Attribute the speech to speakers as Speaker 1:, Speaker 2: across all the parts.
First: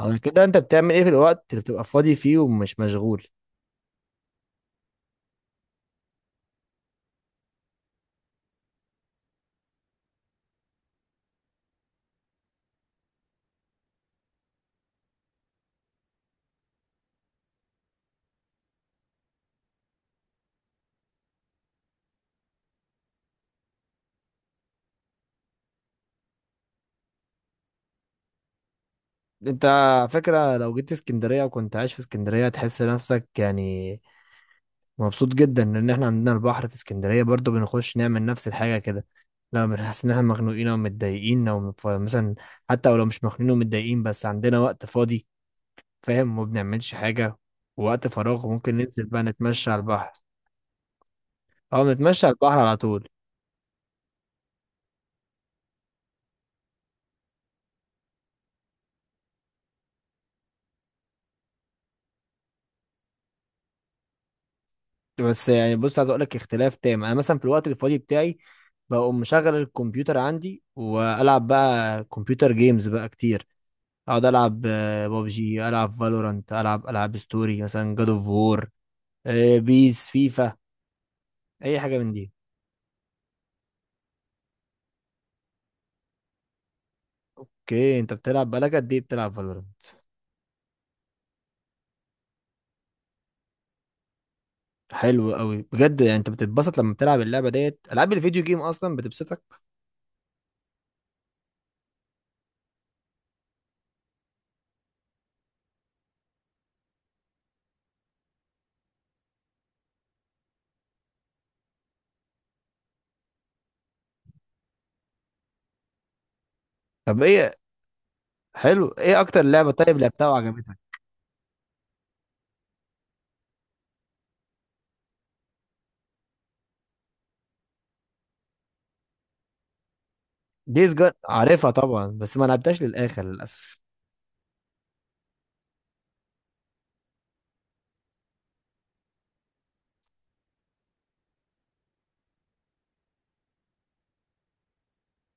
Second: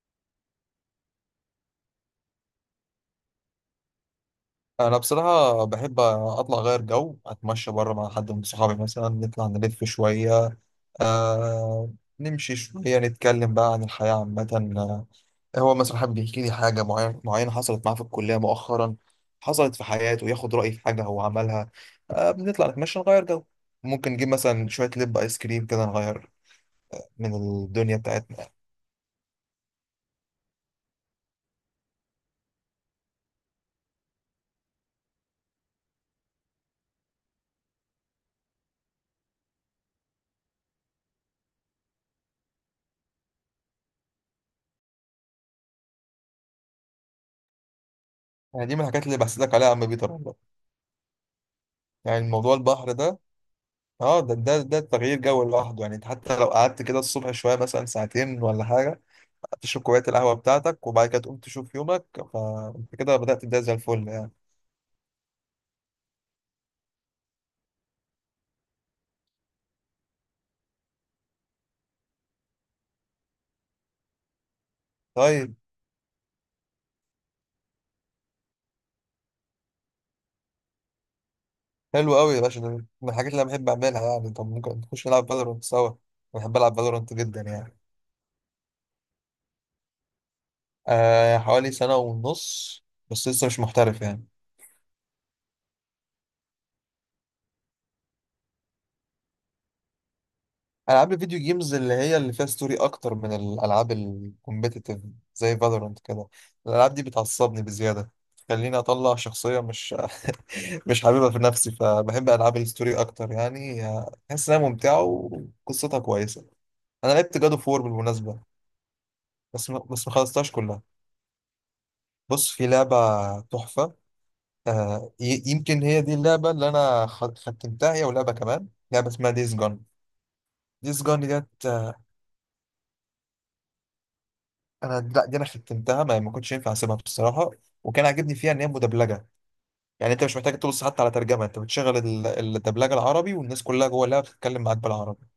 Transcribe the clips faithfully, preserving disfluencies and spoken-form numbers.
Speaker 1: على كده انت بتعمل ايه في الوقت اللي بتبقى فاضي فيه ومش مشغول؟
Speaker 2: انا بصراحه بحب اطلع اغير جو اتمشى بره مع حد من صحابي مثلا نطلع نلف شويه. آه. نمشي شويه نتكلم بقى عن الحياه عامه. آه، هو مثلا حابب يحكي لي حاجه معينه معينه حصلت معاه في الكليه مؤخرا، حصلت في حياته، ياخد رايي في حاجه هو عملها. آه، بنطلع نتمشى نغير جو. ممكن نجيب مثلا شويه لب ايس كريم كده نغير من الدنيا بتاعتنا،
Speaker 1: انت على فكرة لو جيت اسكندرية وكنت عايش في اسكندرية تحس نفسك يعني مبسوط جدا، لان احنا عندنا البحر في اسكندرية. برضو بنخش نعمل نفس الحاجة كده لما بنحس ان احنا مخنوقين او متضايقين او مف- مثلا حتى ولو مش مخنوقين ومتضايقين بس عندنا وقت فاضي، فاهم؟ ما بنعملش حاجة. ووقت فراغ
Speaker 2: يعني دي
Speaker 1: ممكن
Speaker 2: من
Speaker 1: ننزل
Speaker 2: الحاجات اللي
Speaker 1: بقى
Speaker 2: بحسدك عليها
Speaker 1: نتمشى
Speaker 2: يا
Speaker 1: على
Speaker 2: عم
Speaker 1: البحر،
Speaker 2: بيتر والله.
Speaker 1: او
Speaker 2: يعني
Speaker 1: نتمشى على
Speaker 2: الموضوع
Speaker 1: البحر على
Speaker 2: البحر
Speaker 1: طول.
Speaker 2: ده، اه ده ده ده تغيير جو لوحده، يعني انت حتى لو قعدت كده الصبح شويه مثلا ساعتين ولا حاجه تشرب كوبايه القهوه بتاعتك وبعد كده تقوم تشوف يومك، فانت كده بدات تبدا زي الفل يعني.
Speaker 1: بس يعني بص، عايز اقول لك اختلاف تام. انا مثلا في الوقت الفاضي بتاعي بقوم مشغل الكمبيوتر عندي، والعب بقى كمبيوتر جيمز بقى كتير. اقعد العب
Speaker 2: طيب،
Speaker 1: ببجي، العب فالورانت، العب العاب ستوري مثلا جاد اوف وور، بيس، فيفا، اي حاجه من
Speaker 2: حلو
Speaker 1: دي.
Speaker 2: قوي يا باشا، ده من الحاجات اللي انا بحب اعملها، يعني طب ممكن نخش نلعب فالورانت سوا. أنا بحب العب فالورانت جدا يعني.
Speaker 1: اوكي، انت بتلعب بقالك قد ايه بتلعب فالورانت؟
Speaker 2: آه، حوالي سنه ونص، بس لسه مش محترف يعني.
Speaker 1: حلو قوي بجد. يعني انت بتتبسط لما بتلعب اللعبه ديت؟ العاب الفيديو جيم اصلا بتبسطك؟
Speaker 2: العاب الفيديو جيمز اللي هي اللي فيها ستوري اكتر من الالعاب الكومبيتيتيف زي فالورانت كده، الالعاب دي بتعصبني بزياده، خليني اطلع شخصيه مش مش حاببها في نفسي، فبحب العاب الستوري اكتر يعني، بحس انها ممتعه وقصتها كويسه. انا
Speaker 1: طب
Speaker 2: لعبت جادو
Speaker 1: ايه
Speaker 2: فور بالمناسبه.
Speaker 1: حلو، ايه اكتر لعبه
Speaker 2: بس ما
Speaker 1: طيب
Speaker 2: بس ما
Speaker 1: لعبتها
Speaker 2: خلصتهاش
Speaker 1: وعجبتك؟
Speaker 2: كلها. بص، في لعبه تحفه. آه ي- يمكن هي دي اللعبه اللي انا خ- ختمتها، هي ولعبه كمان، لعبه اسمها ديز جون.
Speaker 1: ديز
Speaker 2: ديز
Speaker 1: جون
Speaker 2: جون ديت،
Speaker 1: عارفها
Speaker 2: آه،
Speaker 1: طبعا، بس ما لعبتهاش للاخر للاسف.
Speaker 2: انا لا، دي انا ختمتها، ما ما كنتش ينفع اسيبها بصراحه. وكان عاجبني فيها ان هي مدبلجه، يعني انت مش محتاج تبص حتى على ترجمه، انت بتشغل ال- الدبلجه العربي والناس كلها جوه اللعبه بتتكلم معاك بالعربي،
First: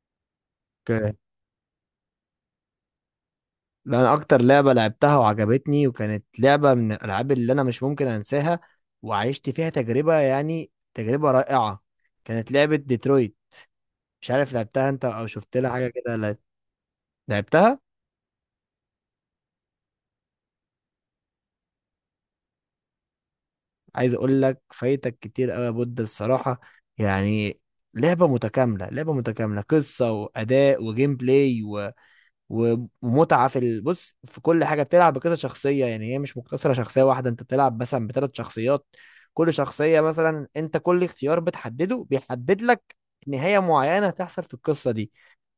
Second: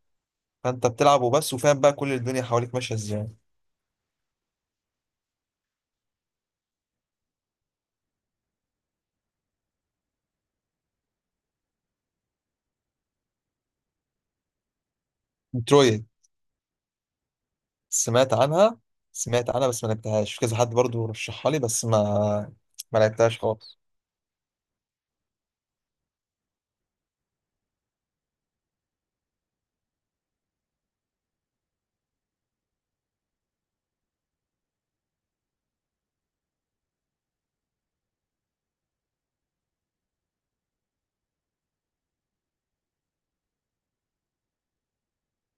Speaker 2: فانت
Speaker 1: اوكي،
Speaker 2: بتلعب وبس وفاهم بقى كل الدنيا حواليك ماشيه ازاي.
Speaker 1: ده انا اكتر لعبه لعبتها وعجبتني وكانت لعبه من الالعاب اللي انا مش ممكن انساها، وعشت فيها تجربه يعني تجربه رائعه، كانت لعبه ديترويت. مش عارف لعبتها انت او شفت لها حاجه
Speaker 2: مترويد،
Speaker 1: كده لا- لعبتها؟
Speaker 2: سمعت عنها، سمعت عنها بس ما لعبتهاش، في كذا حد برضو رشحها لي بس ما ما لعبتهاش خالص.
Speaker 1: عايز اقول لك فايتك كتير قوي يا بود الصراحه. يعني لعبه متكامله، لعبه متكامله، قصه واداء وجيم بلاي، ومتعه في ال- بص في كل حاجه. بتلعب بكذا شخصيه، يعني هي مش مقتصره شخصيه واحده، انت بتلعب مثلا بثلاث شخصيات. كل شخصيه مثلا انت كل اختيار بتحدده بيحدد لك نهايه معينه هتحصل في القصه دي.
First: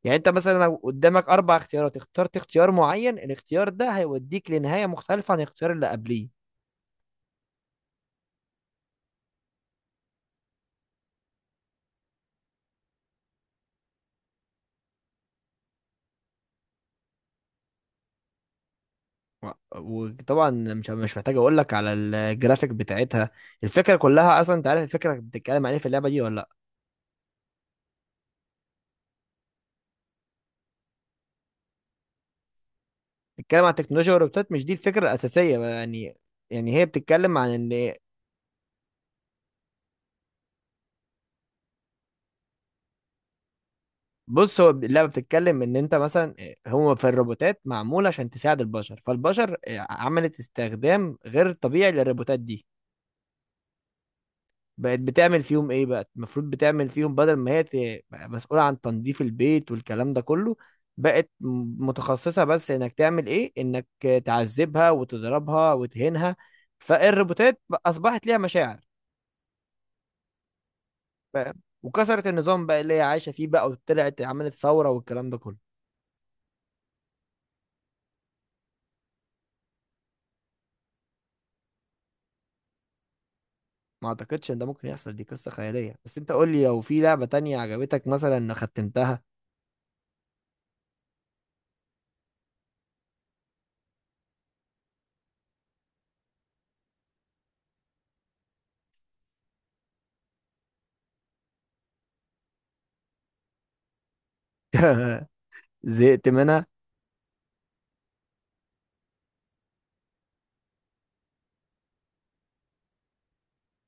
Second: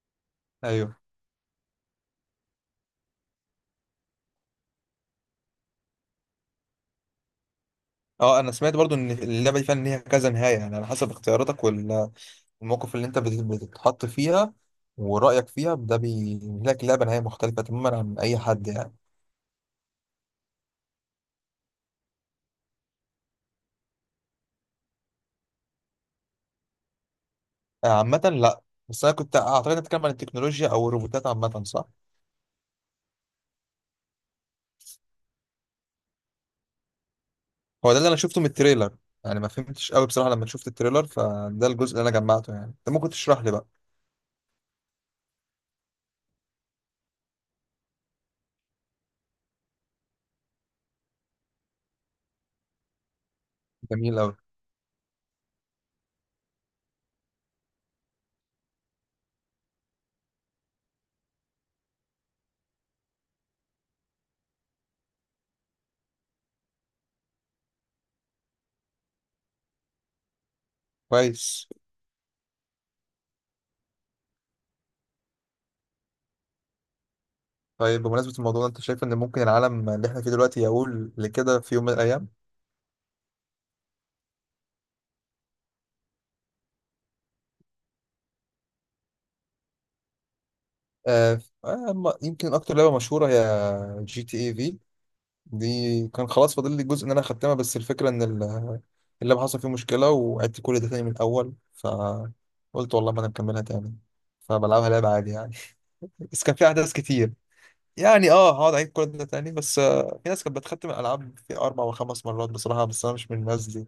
Speaker 1: يعني انت مثلا لو
Speaker 2: ايوه،
Speaker 1: قدامك اربع اختيارات اخترت اختيار معين، الاختيار ده هيوديك لنهايه مختلفه عن الاختيار اللي قبليه.
Speaker 2: اه انا سمعت برضو ان اللعبه دي فعلا ليها كذا نهايه، يعني على حسب اختياراتك وال- والموقف اللي انت بت- بتتحط فيها ورايك فيها، ده بينهي لك اللعبه نهايه مختلفه تماما عن اي حد يعني.
Speaker 1: و- وطبعا مش مش محتاج اقول لك على الجرافيك بتاعتها. الفكره كلها اصلا انت عارف الفكره بتتكلم عليه في اللعبه دي ولا؟
Speaker 2: آه، عامه لا، بس انا كنت اعتقد إنك بتتكلم عن التكنولوجيا او الروبوتات عامه، صح؟
Speaker 1: بتتكلم عن التكنولوجيا والروبوتات، مش دي الفكره الاساسيه بقى يعني. يعني هي بتتكلم عن
Speaker 2: هو
Speaker 1: ان،
Speaker 2: ده اللي انا شفته من التريلر، يعني ما فهمتش قوي بصراحه لما شفت التريلر، فده الجزء اللي انا جمعته يعني، انت ممكن تشرح لي بقى.
Speaker 1: بص، هو اللعبه بتتكلم ان انت مثلا آه، هو في الروبوتات معموله عشان تساعد البشر، فالبشر آه، عملت استخدام غير طبيعي للروبوتات دي.
Speaker 2: جميل قوي.
Speaker 1: بقت بتعمل فيهم ايه بقى؟ المفروض بتعمل فيهم بدل ما هي ت- بقى مسؤوله عن تنظيف البيت والكلام ده كله، بقت م- متخصصه بس انك تعمل ايه، انك تعذبها وتضربها وتهينها. فالروبوتات اصبحت ليها مشاعر، فاهم؟
Speaker 2: كويس.
Speaker 1: وكسرت النظام بقى اللي هي عايشه فيه بقى، وطلعت عملت ثوره والكلام ده كله.
Speaker 2: طيب، بمناسبه الموضوع ده، انت شايف ان ممكن العالم اللي احنا فيه دلوقتي يقول لكده في يوم من الايام؟
Speaker 1: ما اعتقدش ان ده ممكن يحصل، دي قصه خياليه. بس انت قول لي، لو في لعبه تانية عجبتك مثلا ختمتها.
Speaker 2: آه آه، ما- يمكن اكتر لعبه مشهوره هي جي تي اي في، دي كان خلاص فاضل لي جزء ان انا اختمها، بس الفكره ان ال- اللعبه حصل فيه مشكله وعدت كل ده تاني من الاول، فقلت والله ما انا مكملها تاني، فبلعبها لعبه عادي يعني.
Speaker 1: زهقت
Speaker 2: بس كان
Speaker 1: منها.
Speaker 2: في احداث كتير، يعني اه هقعد اعيد كل ده تاني؟ بس آه، في ناس كانت بتختم الالعاب في اربع وخمس مرات بصراحه، بس انا مش من الناس دي.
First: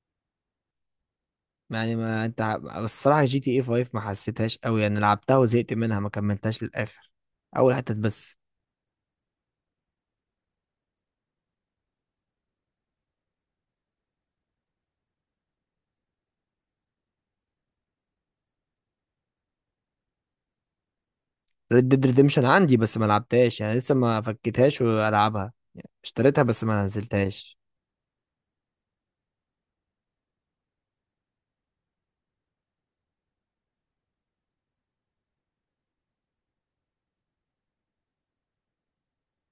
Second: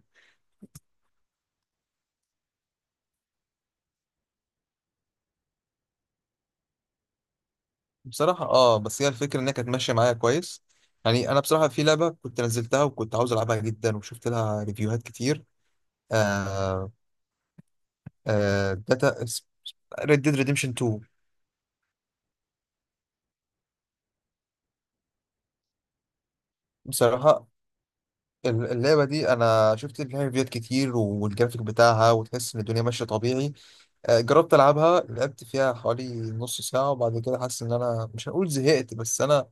Speaker 1: يعني ما انت، بس الصراحه جي تي اي خمسة ما حسيتهاش قوي يعني، لعبتها وزهقت منها، ما كملتهاش للاخر، اول حتت بس.
Speaker 2: بصراحه اه، بس هي الفكره انها كانت ماشيه معايا كويس. يعني انا بصراحه في لعبه كنت نزلتها وكنت عاوز العبها جدا وشفت لها ريفيوهات كتير. آه. آه داتا ريد ديد ريديمشن تو.
Speaker 1: ريد ديد ريديمشن عندي بس ما لعبتهاش يعني، لسه ما فكيتهاش والعبها يعني، اشتريتها بس ما
Speaker 2: بصراحه
Speaker 1: نزلتهاش.
Speaker 2: ال- اللعبه دي انا شفت لها ريفيوهات كتير، والجرافيك بتاعها وتحس ان الدنيا ماشيه طبيعي. آه، جربت العبها، لعبت فيها حوالي نص ساعه وبعد كده حاسس ان انا مش هنقول زهقت، بس انا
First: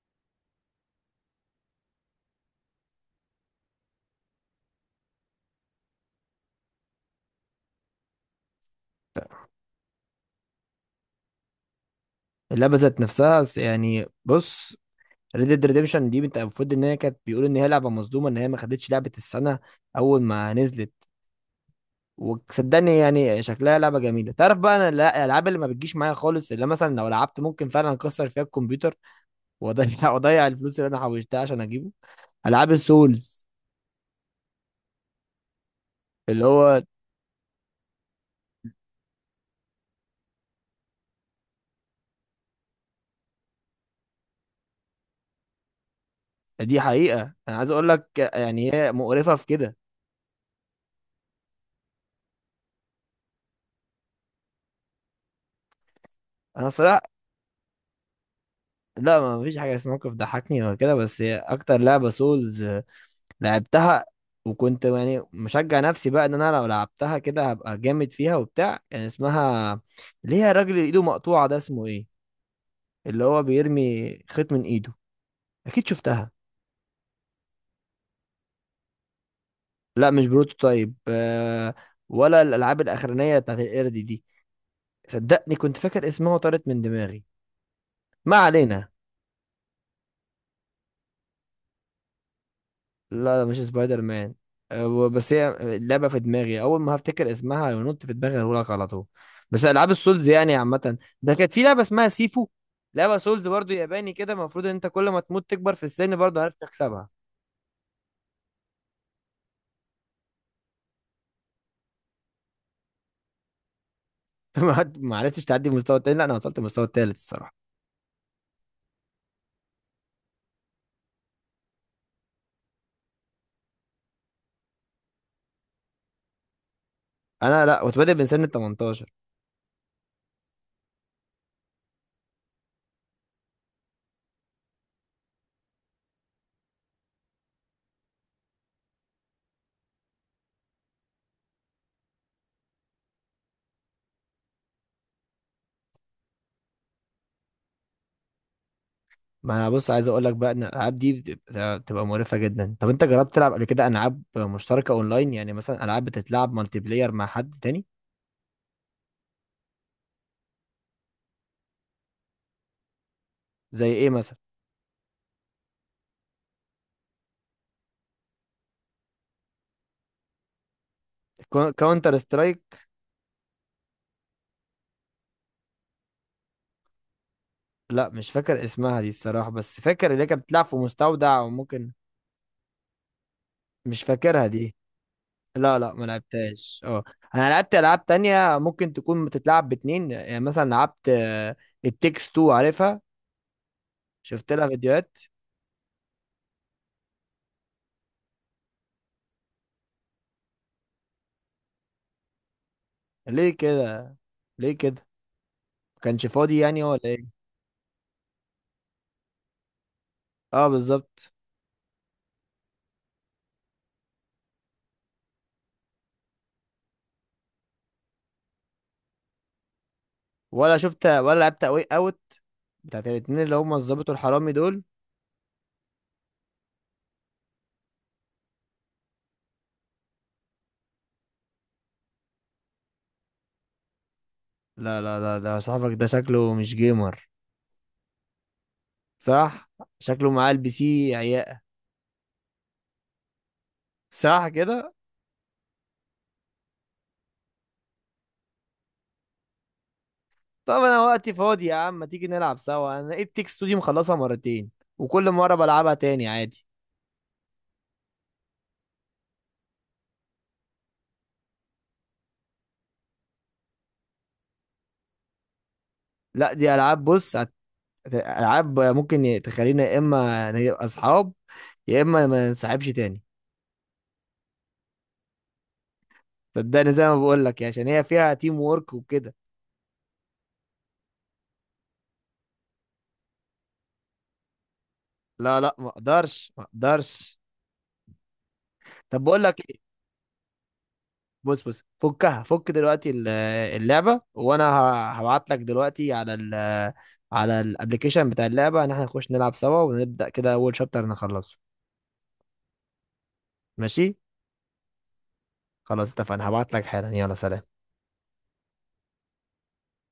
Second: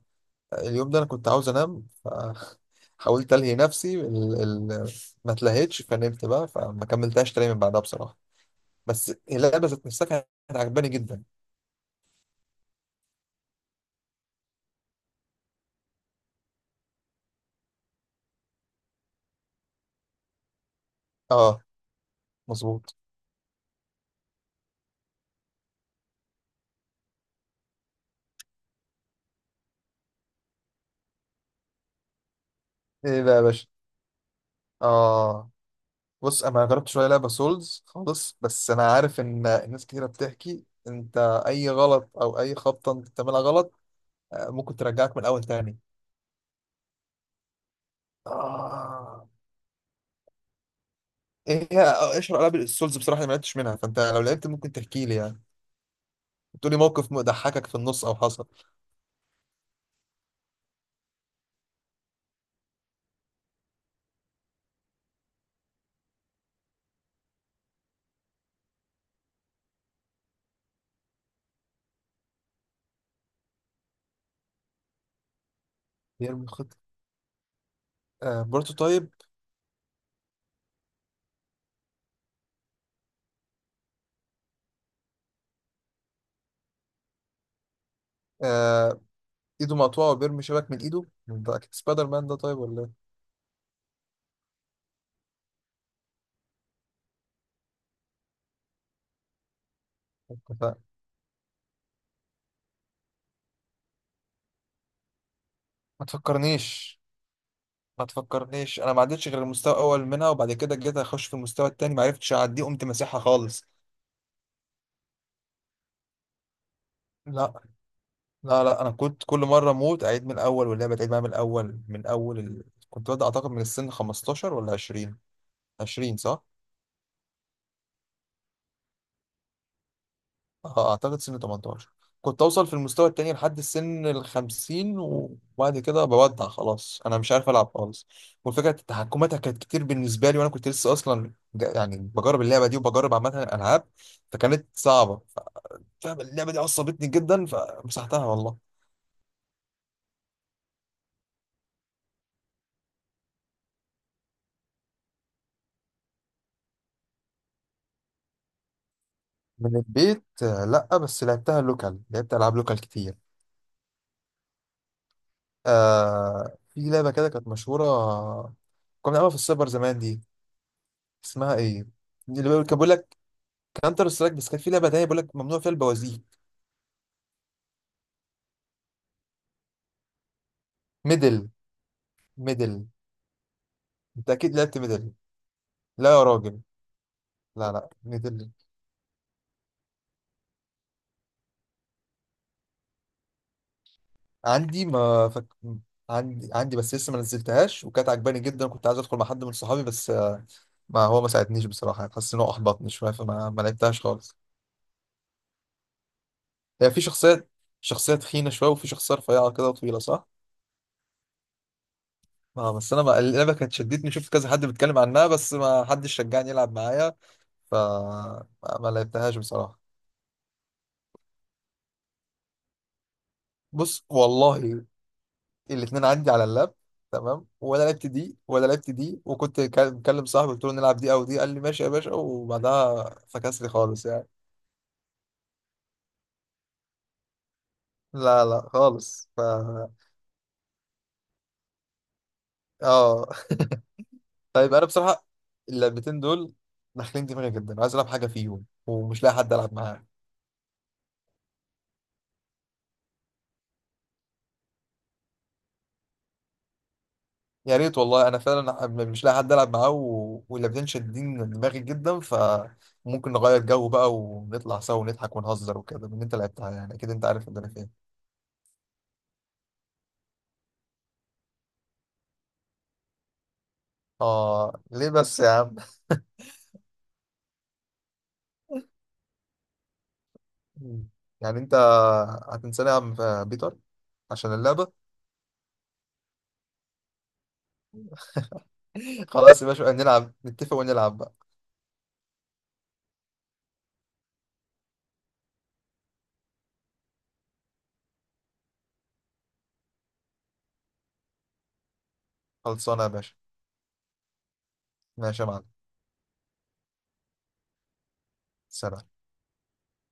Speaker 2: اليوم ده انا كنت عاوز انام، فحاولت الهي نفسي ال... ال... ما اتلهيتش، فنمت بقى، فما كملتهاش تاني من بعدها بصراحه، بس اللعبه ذات نفسها كانت عجباني جدا.
Speaker 1: اللعبه ذات نفسها س- يعني بص، ريد ديد ريديمشن دي انت المفروض ان هي كانت بيقولوا ان هي لعبه مظلومه، ان هي ما خدتش لعبه السنه اول ما نزلت.
Speaker 2: اه. مظبوط.
Speaker 1: وصدقني يعني شكلها لعبه جميله. تعرف بقى انا لا- الالعاب اللي ما بتجيش معايا خالص، اللي مثلا لو لعبت ممكن فعلا اكسر فيها الكمبيوتر واضيع واضيع الفلوس اللي انا حوشتها عشان اجيبه؟ العاب
Speaker 2: ايه بقى يا
Speaker 1: السولز،
Speaker 2: باشا؟ اه بص،
Speaker 1: اللي
Speaker 2: انا ما
Speaker 1: هو،
Speaker 2: جربتش ولا لعبه سولز خالص، بس انا عارف ان ناس كتيره بتحكي انت اي غلط او اي خبطه انت بتعملها غلط، آه، ممكن ترجعك من الاول تاني.
Speaker 1: دي حقيقه انا عايز اقول لك يعني هي
Speaker 2: آه.
Speaker 1: مقرفه في كده.
Speaker 2: ايه هي اشهر العاب السولز بصراحه؟ اللي ما لعبتش منها، فانت لو لعبت ممكن تحكي لي يعني،
Speaker 1: انا
Speaker 2: بتقولي موقف
Speaker 1: صراحه
Speaker 2: ضحكك في النص او حصل.
Speaker 1: لا، ما فيش حاجه اسمها موقف ضحكني ولا كده، بس هي اكتر لعبه سولز لعبتها، وكنت يعني مشجع نفسي بقى ان انا لو لعبتها كده هبقى جامد فيها وبتاع. كان اسمها، اللي هي الراجل اللي ايده مقطوعة ده، اسمه ايه؟ اللي هو بيرمي خيط من ايده، اكيد شفتها.
Speaker 2: بيرمي خط؟ آه بروتوتايب.
Speaker 1: لا مش بروتوتايب، آه ولا الالعاب الاخرانية بتاعت القرد دي. صدقني كنت فاكر اسمها وطارت من دماغي، ما علينا.
Speaker 2: آه، ايده مقطوعه وبيرمي شبك من ايده، ده اكيد سبايدر مان ده، طيب ولا ايه؟
Speaker 1: لا لا مش سبايدر مان. أه، و- بس هي اللعبه في دماغي، اول ما هفتكر اسمها ونط في دماغي هقول لك على طول. بس العاب السولز
Speaker 2: مش
Speaker 1: يعني
Speaker 2: فاهم.
Speaker 1: عامه، ده كانت في لعبه اسمها سيفو، لعبه سولز برضو ياباني كده، المفروض ان انت كل ما تموت تكبر في
Speaker 2: ما
Speaker 1: السن، برضو عرفت
Speaker 2: تفكرنيش،
Speaker 1: تكسبها؟
Speaker 2: ما تفكرنيش، انا ما عدتش غير المستوى الاول منها، وبعد كده جيت اخش في المستوى التاني ما عرفتش اعديه، قمت مسيحها خالص.
Speaker 1: ما ما عرفتش تعدي المستوى التاني؟ لا انا وصلت المستوى التالت
Speaker 2: لا
Speaker 1: الصراحه.
Speaker 2: لا لا، انا كنت كل مره اموت اعيد من الاول، واللعبه تعيد معايا من الاول، من اول ال... كنت ببدا اعتقد من السن خمستاشر ولا عشرين. عشرين صح.
Speaker 1: انا لا كنت بادئ من سن تمنتاشر.
Speaker 2: اه، اعتقد سن ثمانية عشر. كنت اوصل في المستوى التاني لحد السن ال خمسين وبعد كده بودع، خلاص انا مش عارف العب خالص، والفكره تحكماتها كانت كتير بالنسبه لي، وانا كنت لسه اصلا جا- يعني بجرب اللعبه دي وبجرب عامه الالعاب، فكانت صعبه، فاهم. اللعبه دي عصبتني جدا فمسحتها والله.
Speaker 1: ما انا بص عايز اقول لك بقى ان الالعاب دي بتبقى بتبقى مقرفه جدا. طب انت جربت تلعب قبل كده العاب مشتركه اونلاين، يعني مثلا العاب بتتلعب مالتي بلاير مع حد تاني؟
Speaker 2: من البيت آه، لا بس لعبتها لوكال، لعبت العاب لوكال كتير.
Speaker 1: زي ايه مثلا؟
Speaker 2: آه، في لعبه كده كانت مشهوره، كنا بنلعبها في السايبر زمان دي، اسمها ايه؟
Speaker 1: كاونتر
Speaker 2: دي اللي بيقول- كان
Speaker 1: سترايك؟
Speaker 2: بيقول لك كانتر سترايك، بس كان في لعبه تانيه بيقول لك ممنوع فيها البوازيك.
Speaker 1: لا مش فاكر اسمها دي الصراحة، بس فاكر اللي هي كانت بتلعب في مستودع
Speaker 2: ميدل.
Speaker 1: وممكن،
Speaker 2: ميدل.
Speaker 1: مش
Speaker 2: انت
Speaker 1: فاكرها
Speaker 2: اكيد
Speaker 1: دي.
Speaker 2: لعبت ميدل.
Speaker 1: لا لا ما
Speaker 2: لا يا راجل.
Speaker 1: لعبتهاش، اه. انا
Speaker 2: لا
Speaker 1: لعبت
Speaker 2: لا،
Speaker 1: العاب
Speaker 2: ميدل.
Speaker 1: تانية ممكن تكون بتتلعب باتنين، يعني مثلا لعبت التكس اتنين، عارفها؟ شفت لها
Speaker 2: عندي
Speaker 1: فيديوهات؟
Speaker 2: ما فك... عندي عندي، بس لسه ما نزلتهاش، وكانت عجباني جدا، كنت عايز ادخل مع حد من صحابي بس آه، ما هو ما ساعدنيش بصراحه، يعني حاسس ان هو احبطني شويه، فما
Speaker 1: ليه
Speaker 2: ما لعبتهاش
Speaker 1: كده؟
Speaker 2: خالص.
Speaker 1: ليه كده؟ ما كانش فاضي يعني
Speaker 2: هي
Speaker 1: ولا
Speaker 2: في
Speaker 1: ايه؟
Speaker 2: شخصيه، شخصيه تخينه شويه، وفي شخصيه رفيعه كده وطويله، صح؟
Speaker 1: اه بالظبط.
Speaker 2: اه بس انا ما... اللعبه كانت شدتني، شفت كذا حد بيتكلم عنها، بس ما حدش شجعني يلعب معايا، ف ما ما لعبتهاش بصراحه.
Speaker 1: ولا شفت ولا لعبت اوي اوت، بتاعت الاتنين اللي هم
Speaker 2: بص
Speaker 1: الظابط والحرامي دول؟
Speaker 2: والله، الاتنين عندي على اللاب تمام، ولا لعبت دي ولا لعبت دي، وكنت كا- مكلم صاحبي قلت له نلعب دي او دي، قال لي ماشي يا باشا، وبعدها فكس لي خالص يعني.
Speaker 1: لا لا لا، ده صاحبك ده شكله مش جيمر،
Speaker 2: لا لا خالص ف
Speaker 1: صح؟ شكله معاه البي سي
Speaker 2: اه.
Speaker 1: ساعة
Speaker 2: طيب انا
Speaker 1: كده.
Speaker 2: بصراحه، اللعبتين دول داخلين دماغي جدا، عايز العب حاجه فيهم ومش لاقي حد العب معاه.
Speaker 1: طب انا وقتي فاضي يا عم، ما تيجي نلعب سوا؟ انا لقيت تيك ستوديو مخلصها مرتين، وكل مرة بلعبها تاني عادي.
Speaker 2: يا ريت والله، انا فعلا مش لاقي حد العب معاه و... واللعبتين شادين دماغي جدا، فممكن نغير جو بقى ونطلع سوا ونضحك ونهزر وكده، من اللي انت
Speaker 1: لا
Speaker 2: لعبتها
Speaker 1: دي
Speaker 2: يعني
Speaker 1: العاب،
Speaker 2: اكيد انت
Speaker 1: بص
Speaker 2: عارف
Speaker 1: هت-
Speaker 2: ان انا فين.
Speaker 1: العاب ممكن تخلينا يا اما نبقى اصحاب يا اما ما ننسحبش تاني.
Speaker 2: اه ليه بس يا عم؟
Speaker 1: صدقني زي ما بقول لك، عشان هي فيها تيم وورك وكده.
Speaker 2: مم. يعني انت هتنساني يا عم في بيتر عشان اللعبة؟
Speaker 1: لا لا، ما اقدرش ما اقدرش. طب بقول
Speaker 2: خلاص يا
Speaker 1: لك،
Speaker 2: باشا، نلعب، نتفق ونلعب بقى.
Speaker 1: بص بص، فكها، فك دلوقتي ال- اللعبه، وانا هبعت لك دلوقتي على ال على الابلكيشن بتاع اللعبه ان احنا نخش نلعب سوا، ونبدا كده اول شابتر نخلصه.
Speaker 2: خلصانة يا باشا.
Speaker 1: ماشي،
Speaker 2: ماشي يا معلم.
Speaker 1: خلاص اتفقنا، هبعت لك حالا، يلا سلام.
Speaker 2: سلام.